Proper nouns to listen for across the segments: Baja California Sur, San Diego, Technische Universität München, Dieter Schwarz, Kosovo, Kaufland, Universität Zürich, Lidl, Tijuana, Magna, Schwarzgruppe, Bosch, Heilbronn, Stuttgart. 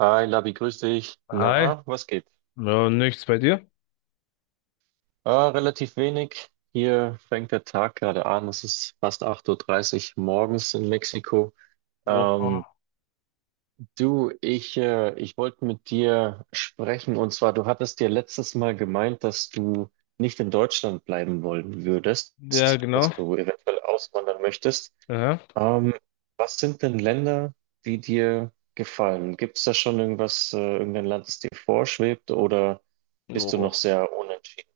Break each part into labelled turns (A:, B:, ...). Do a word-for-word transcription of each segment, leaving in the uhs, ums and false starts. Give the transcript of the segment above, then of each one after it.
A: Hi Labi, grüß dich.
B: Hi,
A: Na, was geht?
B: ja, nichts bei dir?
A: Ah, relativ wenig. Hier fängt der Tag gerade an. Es ist fast 8.30 Uhr dreißig morgens in Mexiko.
B: Oha.
A: Ähm, Du, ich, äh, ich wollte mit dir sprechen, und zwar, du hattest dir letztes Mal gemeint, dass du nicht in Deutschland bleiben wollen würdest,
B: Ja,
A: dass
B: genau.
A: du eventuell auswandern möchtest.
B: Ja.
A: Ähm, was sind denn Länder, die dir gefallen? Gibt es da schon irgendwas, äh, irgendein Land, das dir vorschwebt, oder bist du noch
B: Oh.
A: sehr unentschieden?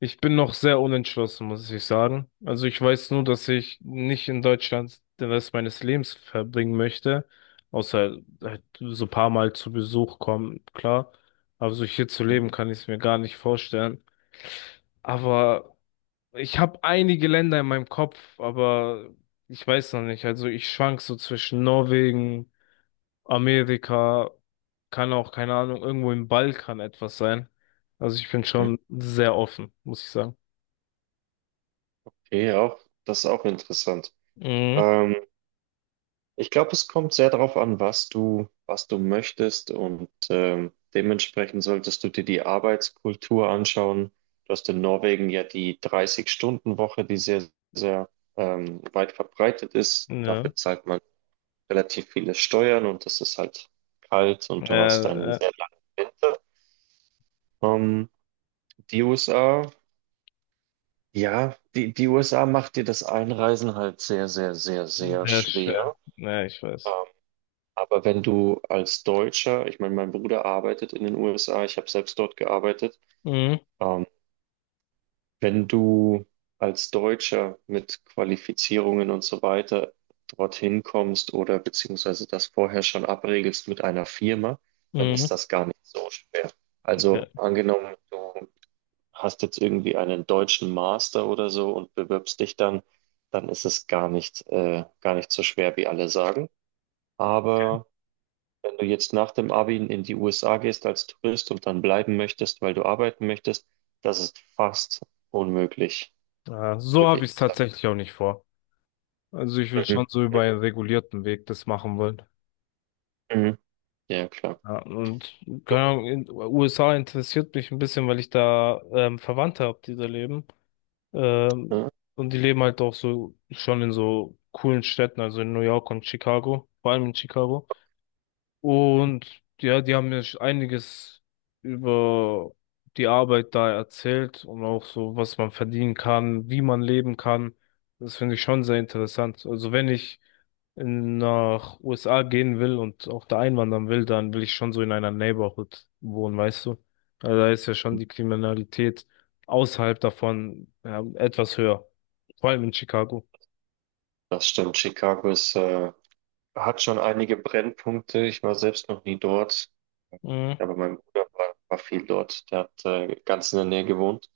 B: Ich bin noch sehr unentschlossen, muss ich sagen. Also ich weiß nur, dass ich nicht in Deutschland den Rest meines Lebens verbringen möchte, außer halt so ein paar Mal zu Besuch kommen, klar. Aber so hier zu leben, kann ich es mir gar nicht vorstellen. Aber ich habe einige Länder in meinem Kopf, aber ich weiß noch nicht. Also ich schwank so zwischen Norwegen. Amerika, kann auch, keine Ahnung, irgendwo im Balkan etwas sein. Also ich bin
A: Hm?
B: schon sehr offen, muss ich sagen.
A: Okay, auch, das ist auch interessant.
B: Mhm.
A: Ähm, Ich glaube, es kommt sehr darauf an, was du, was du möchtest, und ähm, dementsprechend solltest du dir die Arbeitskultur anschauen. Du hast in Norwegen ja die dreißig-Stunden-Woche, die sehr, sehr ähm, weit verbreitet ist.
B: Ja,
A: Dafür zahlt man relativ viele Steuern, und es ist halt kalt, und du hast einen
B: äh, äh,
A: sehr langen Winter. Ähm, die U S A, ja, die, die U S A macht dir das Einreisen halt sehr, sehr, sehr, sehr
B: sehr schwer.
A: schwer.
B: Ja, ich
A: Ähm,
B: weiß.
A: Aber wenn du als Deutscher, ich meine, mein Bruder arbeitet in den U S A, ich habe selbst dort gearbeitet,
B: Mhm.
A: ähm, wenn du als Deutscher mit Qualifizierungen und so weiter dorthin kommst oder beziehungsweise das vorher schon abregelst mit einer Firma, dann
B: Mhm.
A: ist das gar nicht so schwer.
B: Ja.
A: Also angenommen, du hast jetzt irgendwie einen deutschen Master oder so und bewirbst dich dann, dann ist es gar nicht, äh, gar nicht so schwer, wie alle sagen. Aber wenn du jetzt nach dem Abi in die U S A gehst als Tourist und dann bleiben möchtest, weil du arbeiten möchtest, das ist fast unmöglich,
B: Ja, so
A: würde
B: habe ich es
A: ich sagen.
B: tatsächlich auch nicht vor. Also ich will
A: Mhm.
B: schon so über einen regulierten Weg das machen wollen.
A: Mhm. Ja, klar.
B: Ja, und keine Ahnung, in U S A interessiert mich ein bisschen, weil ich da ähm, Verwandte habe, die da leben. Ähm,
A: Ja,
B: und die leben halt auch so schon in so coolen Städten, also in New York und Chicago, vor allem in Chicago. Und ja, die haben mir einiges über die Arbeit da erzählt und auch so, was man verdienen kann, wie man leben kann. Das finde ich schon sehr interessant. Also wenn ich in, nach U S A gehen will und auch da einwandern will, dann will ich schon so in einer Neighborhood wohnen, weißt du? Also da ist ja schon die Kriminalität außerhalb davon, ja, etwas höher, vor allem in Chicago.
A: das stimmt. Chicago ist, äh, hat schon einige Brennpunkte. Ich war selbst noch nie dort.
B: Mhm,
A: Ja, aber mein Bruder war, war viel dort. Der hat, äh, ganz in der Nähe gewohnt.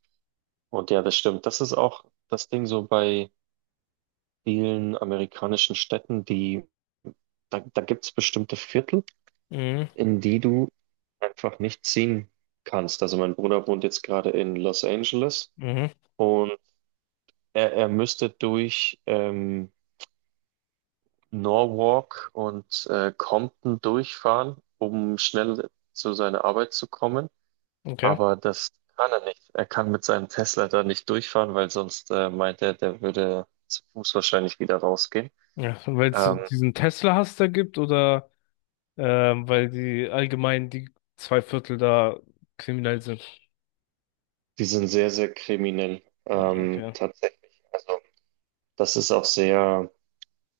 A: Und ja, das stimmt. Das ist auch das Ding so bei vielen amerikanischen Städten, die, da, da gibt es bestimmte Viertel,
B: mhm,
A: in die du einfach nicht ziehen kannst. Also mein Bruder wohnt jetzt gerade in Los Angeles,
B: mhm,
A: und er, er müsste durch ähm, Norwalk und äh, Compton durchfahren, um schnell zu seiner Arbeit zu kommen.
B: okay.
A: Aber das kann er nicht. Er kann mit seinem Tesla da nicht durchfahren, weil sonst, äh, meint er, der würde zu Fuß wahrscheinlich wieder rausgehen.
B: Ja, weil es so
A: Ähm,
B: diesen Tesla-Hass da gibt oder ähm, weil die allgemein die zwei Viertel da kriminell sind.
A: die sind sehr, sehr kriminell, ähm,
B: Okay.
A: tatsächlich. Also das ist auch sehr,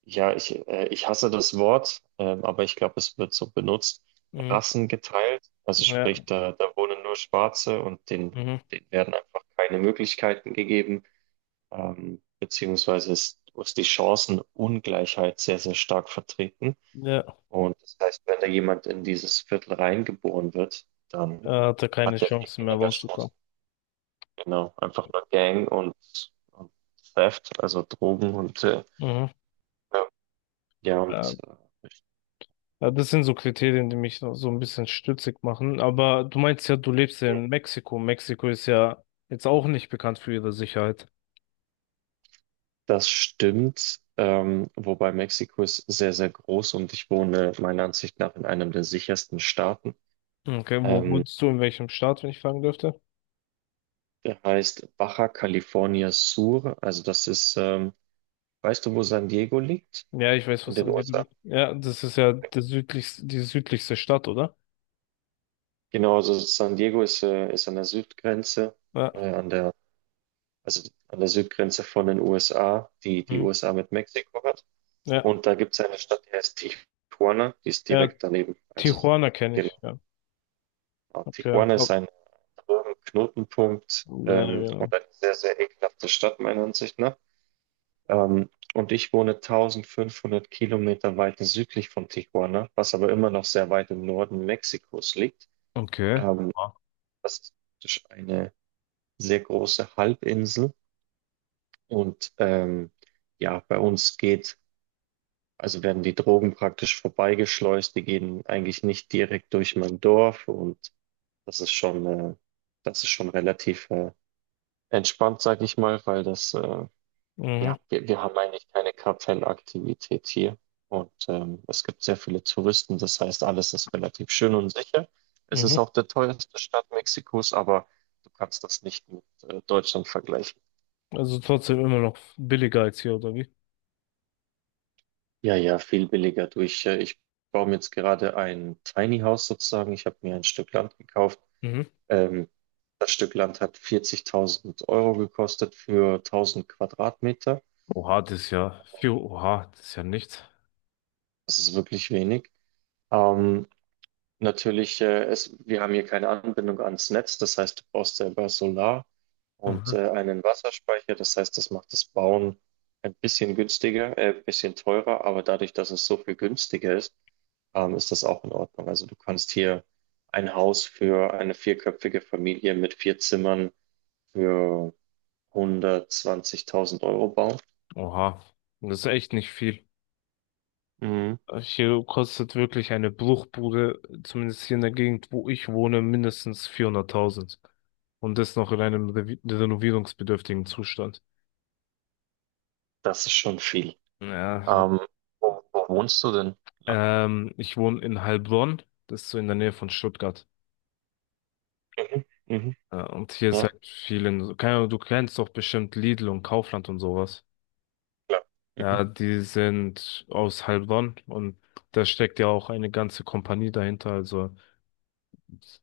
A: Ja, ich, äh, ich hasse das Wort, ähm, aber ich glaube, es wird so benutzt.
B: Mhm.
A: Rassen geteilt, also
B: Ja,
A: sprich, da, da wohnen nur Schwarze, und denen,
B: mhm.
A: denen werden einfach keine Möglichkeiten gegeben, ähm, beziehungsweise ist, ist die Chancenungleichheit sehr, sehr stark vertreten.
B: Ja,
A: Und das heißt, wenn da jemand in dieses Viertel reingeboren wird, dann
B: er hatte keine
A: hat der viel
B: Chance mehr
A: weniger
B: rauszukommen.
A: Chancen. Genau, einfach nur Gang und, und Theft, also Drogen und äh,
B: Mhm.
A: ja,
B: Ja,
A: und
B: ja, das sind so Kriterien, die mich so so ein bisschen stutzig machen. Aber du meinst ja, du lebst ja
A: äh,
B: in Mexiko. Mexiko ist ja jetzt auch nicht bekannt für ihre Sicherheit.
A: Das stimmt, ähm, wobei Mexiko ist sehr, sehr groß, und ich wohne meiner Ansicht nach in einem der sichersten Staaten.
B: Okay, wo
A: Ähm,
B: wohnst du, in welchem Staat, wenn ich fragen dürfte?
A: der heißt Baja California Sur. Also das ist, ähm, weißt du, wo San Diego liegt?
B: Ja, ich weiß,
A: In
B: was
A: den
B: an dir
A: U S A.
B: liegt. Ja, das ist ja der südlichste, die südlichste Stadt, oder?
A: Genau, also San Diego ist, äh, ist an der Südgrenze,
B: Ja,
A: äh, an der, also an der Südgrenze von den U S A, die die
B: mhm.
A: U S A mit Mexiko hat.
B: Ja,
A: Und da gibt es eine Stadt, die heißt Tijuana, die ist
B: ja,
A: direkt daneben. Also
B: Tijuana kenne
A: genau.
B: ich, ja.
A: Äh,
B: Ja,
A: Tijuana ist
B: ob-
A: ein drögen Knotenpunkt,
B: ja,
A: ähm, und
B: genau.
A: eine sehr, sehr ekelhafte Stadt meiner Ansicht nach. Ähm, und ich wohne tausendfünfhundert Kilometer weiter südlich von Tijuana, was aber immer noch sehr weit im Norden Mexikos liegt.
B: Okay.
A: Ähm,
B: Ah.
A: das ist praktisch eine sehr große Halbinsel, und ähm, ja, bei uns geht, also werden die Drogen praktisch vorbeigeschleust, die gehen eigentlich nicht direkt durch mein Dorf, und das ist schon, äh, das ist schon relativ, äh, entspannt, sag ich mal, weil das, äh,
B: Mhm,
A: ja, wir, wir haben eigentlich keine Kartellaktivität hier. Und ähm, es gibt sehr viele Touristen, das heißt, alles ist relativ schön und sicher. Es ist
B: mhm.
A: auch der teuerste Staat Mexikos, aber du kannst das nicht mit äh, Deutschland vergleichen.
B: Also trotzdem immer noch billiger als hier, oder wie?
A: Ja, ja, viel billiger durch. Äh, ich baue mir jetzt gerade ein Tiny House sozusagen. Ich habe mir ein Stück Land gekauft.
B: Mhm.
A: Ähm, das Stück Land hat vierzigtausend Euro gekostet für tausend Quadratmeter.
B: Oha, das ist ja viel. Oha, das ist ja nichts.
A: Das ist wirklich wenig. Ähm, Natürlich, äh, es, wir haben hier keine Anbindung ans Netz, das heißt, du brauchst selber Solar und
B: Mhm.
A: äh, einen Wasserspeicher, das heißt, das macht das Bauen ein bisschen günstiger, äh, ein bisschen teurer, aber dadurch, dass es so viel günstiger ist, ähm, ist das auch in Ordnung. Also du kannst hier ein Haus für eine vierköpfige Familie mit vier Zimmern für hundertzwanzigtausend Euro bauen.
B: Oha, das ist echt nicht viel.
A: Mhm.
B: Hier kostet wirklich eine Bruchbude, zumindest hier in der Gegend, wo ich wohne, mindestens vierhunderttausend. Und das noch in einem revi- renovierungsbedürftigen Zustand.
A: Das ist schon viel.
B: Ja,
A: Ähm, wo, wo wohnst du denn?
B: ähm, ich wohne in Heilbronn, das ist so in der Nähe von Stuttgart.
A: Mhm, mhm,
B: Ja, und hier ist
A: ja,
B: halt vielen, so, keine Ahnung, du kennst doch bestimmt Lidl und Kaufland und sowas.
A: klar. Mhm.
B: Ja, die sind aus Heilbronn und da steckt ja auch eine ganze Kompanie dahinter. Also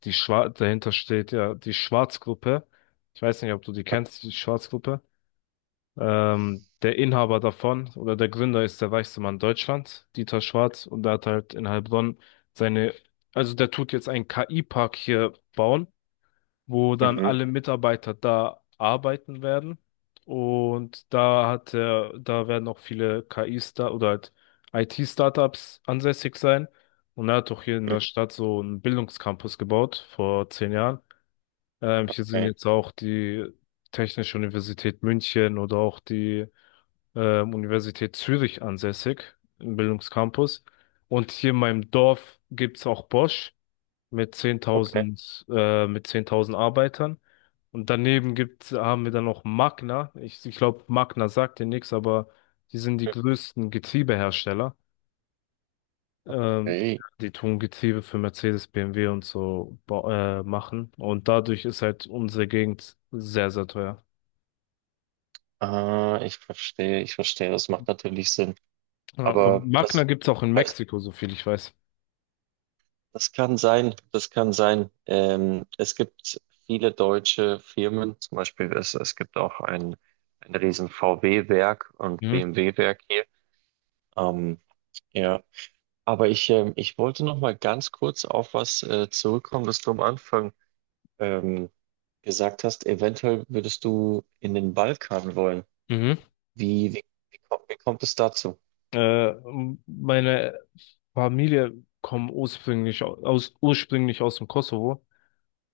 B: die Schwar dahinter steht ja die Schwarzgruppe. Ich weiß nicht, ob du die kennst, die Schwarzgruppe. Ähm, der Inhaber davon oder der Gründer ist der reichste Mann Deutschlands, Dieter Schwarz, und der hat halt in Heilbronn seine, also der tut jetzt einen K I-Park hier bauen, wo dann
A: Mhm.
B: alle Mitarbeiter da arbeiten werden. Und da hat er, da werden auch viele K I-Star oder halt I T-Startups ansässig sein. Und er hat auch hier in
A: mhm,
B: der Stadt so einen Bildungscampus gebaut vor zehn Jahren. Ähm, hier sind
A: okay,
B: jetzt auch die Technische Universität München oder auch die ähm, Universität Zürich ansässig im Bildungscampus. Und hier in meinem Dorf gibt's auch Bosch mit
A: okay,
B: zehntausend äh, mit zehntausend Arbeitern. Und daneben gibt's, haben wir dann noch Magna. Ich, ich glaube, Magna sagt dir nichts, aber die sind die größten Getriebehersteller. Ähm,
A: okay.
B: die tun Getriebe für Mercedes, B M W und so ba- äh, machen. Und dadurch ist halt unsere Gegend sehr, sehr teuer.
A: Ah, ich verstehe, ich verstehe. Das macht natürlich Sinn.
B: Ja, aber
A: Aber
B: Magna
A: das,
B: gibt's auch in
A: das
B: Mexiko, so viel ich weiß.
A: das kann sein, das kann sein. Ähm, es gibt viele deutsche Firmen, zum Beispiel, es, es gibt auch ein, ein riesen V W-Werk und
B: Mhm.
A: B M W-Werk hier. Ähm, ja, aber ich, ähm, ich wollte noch mal ganz kurz auf was äh, zurückkommen, was du am Anfang ähm, gesagt hast. Eventuell würdest du in den Balkan wollen.
B: Mhm.
A: Wie, wie, wie kommt, wie kommt es dazu?
B: Äh, m- meine Familie kommt ursprünglich au- aus, ursprünglich aus dem Kosovo.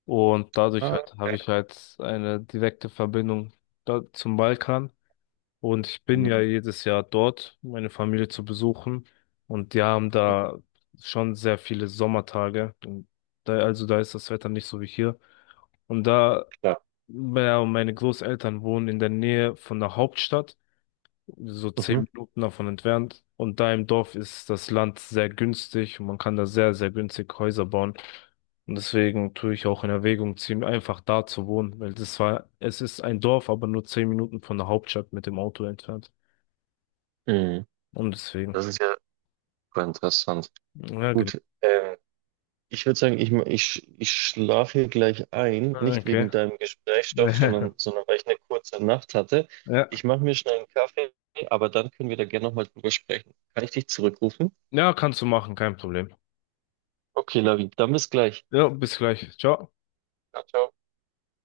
B: Und dadurch
A: Ah,
B: halt habe
A: okay.
B: ich halt eine direkte Verbindung da zum Balkan. Und ich bin
A: Mhm.
B: ja jedes Jahr dort, meine Familie zu besuchen. Und die haben
A: Mhm,
B: da schon sehr viele Sommertage. Und da, also da ist das Wetter nicht so wie hier. Und da,
A: klar.
B: ja, und meine Großeltern wohnen in der Nähe von der Hauptstadt so zehn
A: Mhm.
B: Minuten davon entfernt. Und da im Dorf ist das Land sehr günstig und man kann da sehr, sehr günstig Häuser bauen. Und deswegen tue ich auch in Erwägung ziehen, einfach da zu wohnen, weil das war, es ist ein Dorf, aber nur zehn Minuten von der Hauptstadt mit dem Auto entfernt.
A: Mhm.
B: Und deswegen,
A: Das ist ja super interessant.
B: ja, genau.
A: Gut, ähm, ich würde sagen, ich, ich, ich schlafe hier gleich ein,
B: Ah,
A: nicht
B: okay.
A: wegen deinem Gesprächsstoff, sondern, sondern weil ich eine kurze Nacht hatte.
B: Ja,
A: Ich mache mir schnell einen Kaffee, aber dann können wir da gerne nochmal drüber sprechen. Kann ich dich zurückrufen?
B: ja, kannst du machen, kein Problem.
A: Okay, Lavi, dann bis gleich.
B: Ja, bis gleich. Ciao.
A: Ciao, ciao.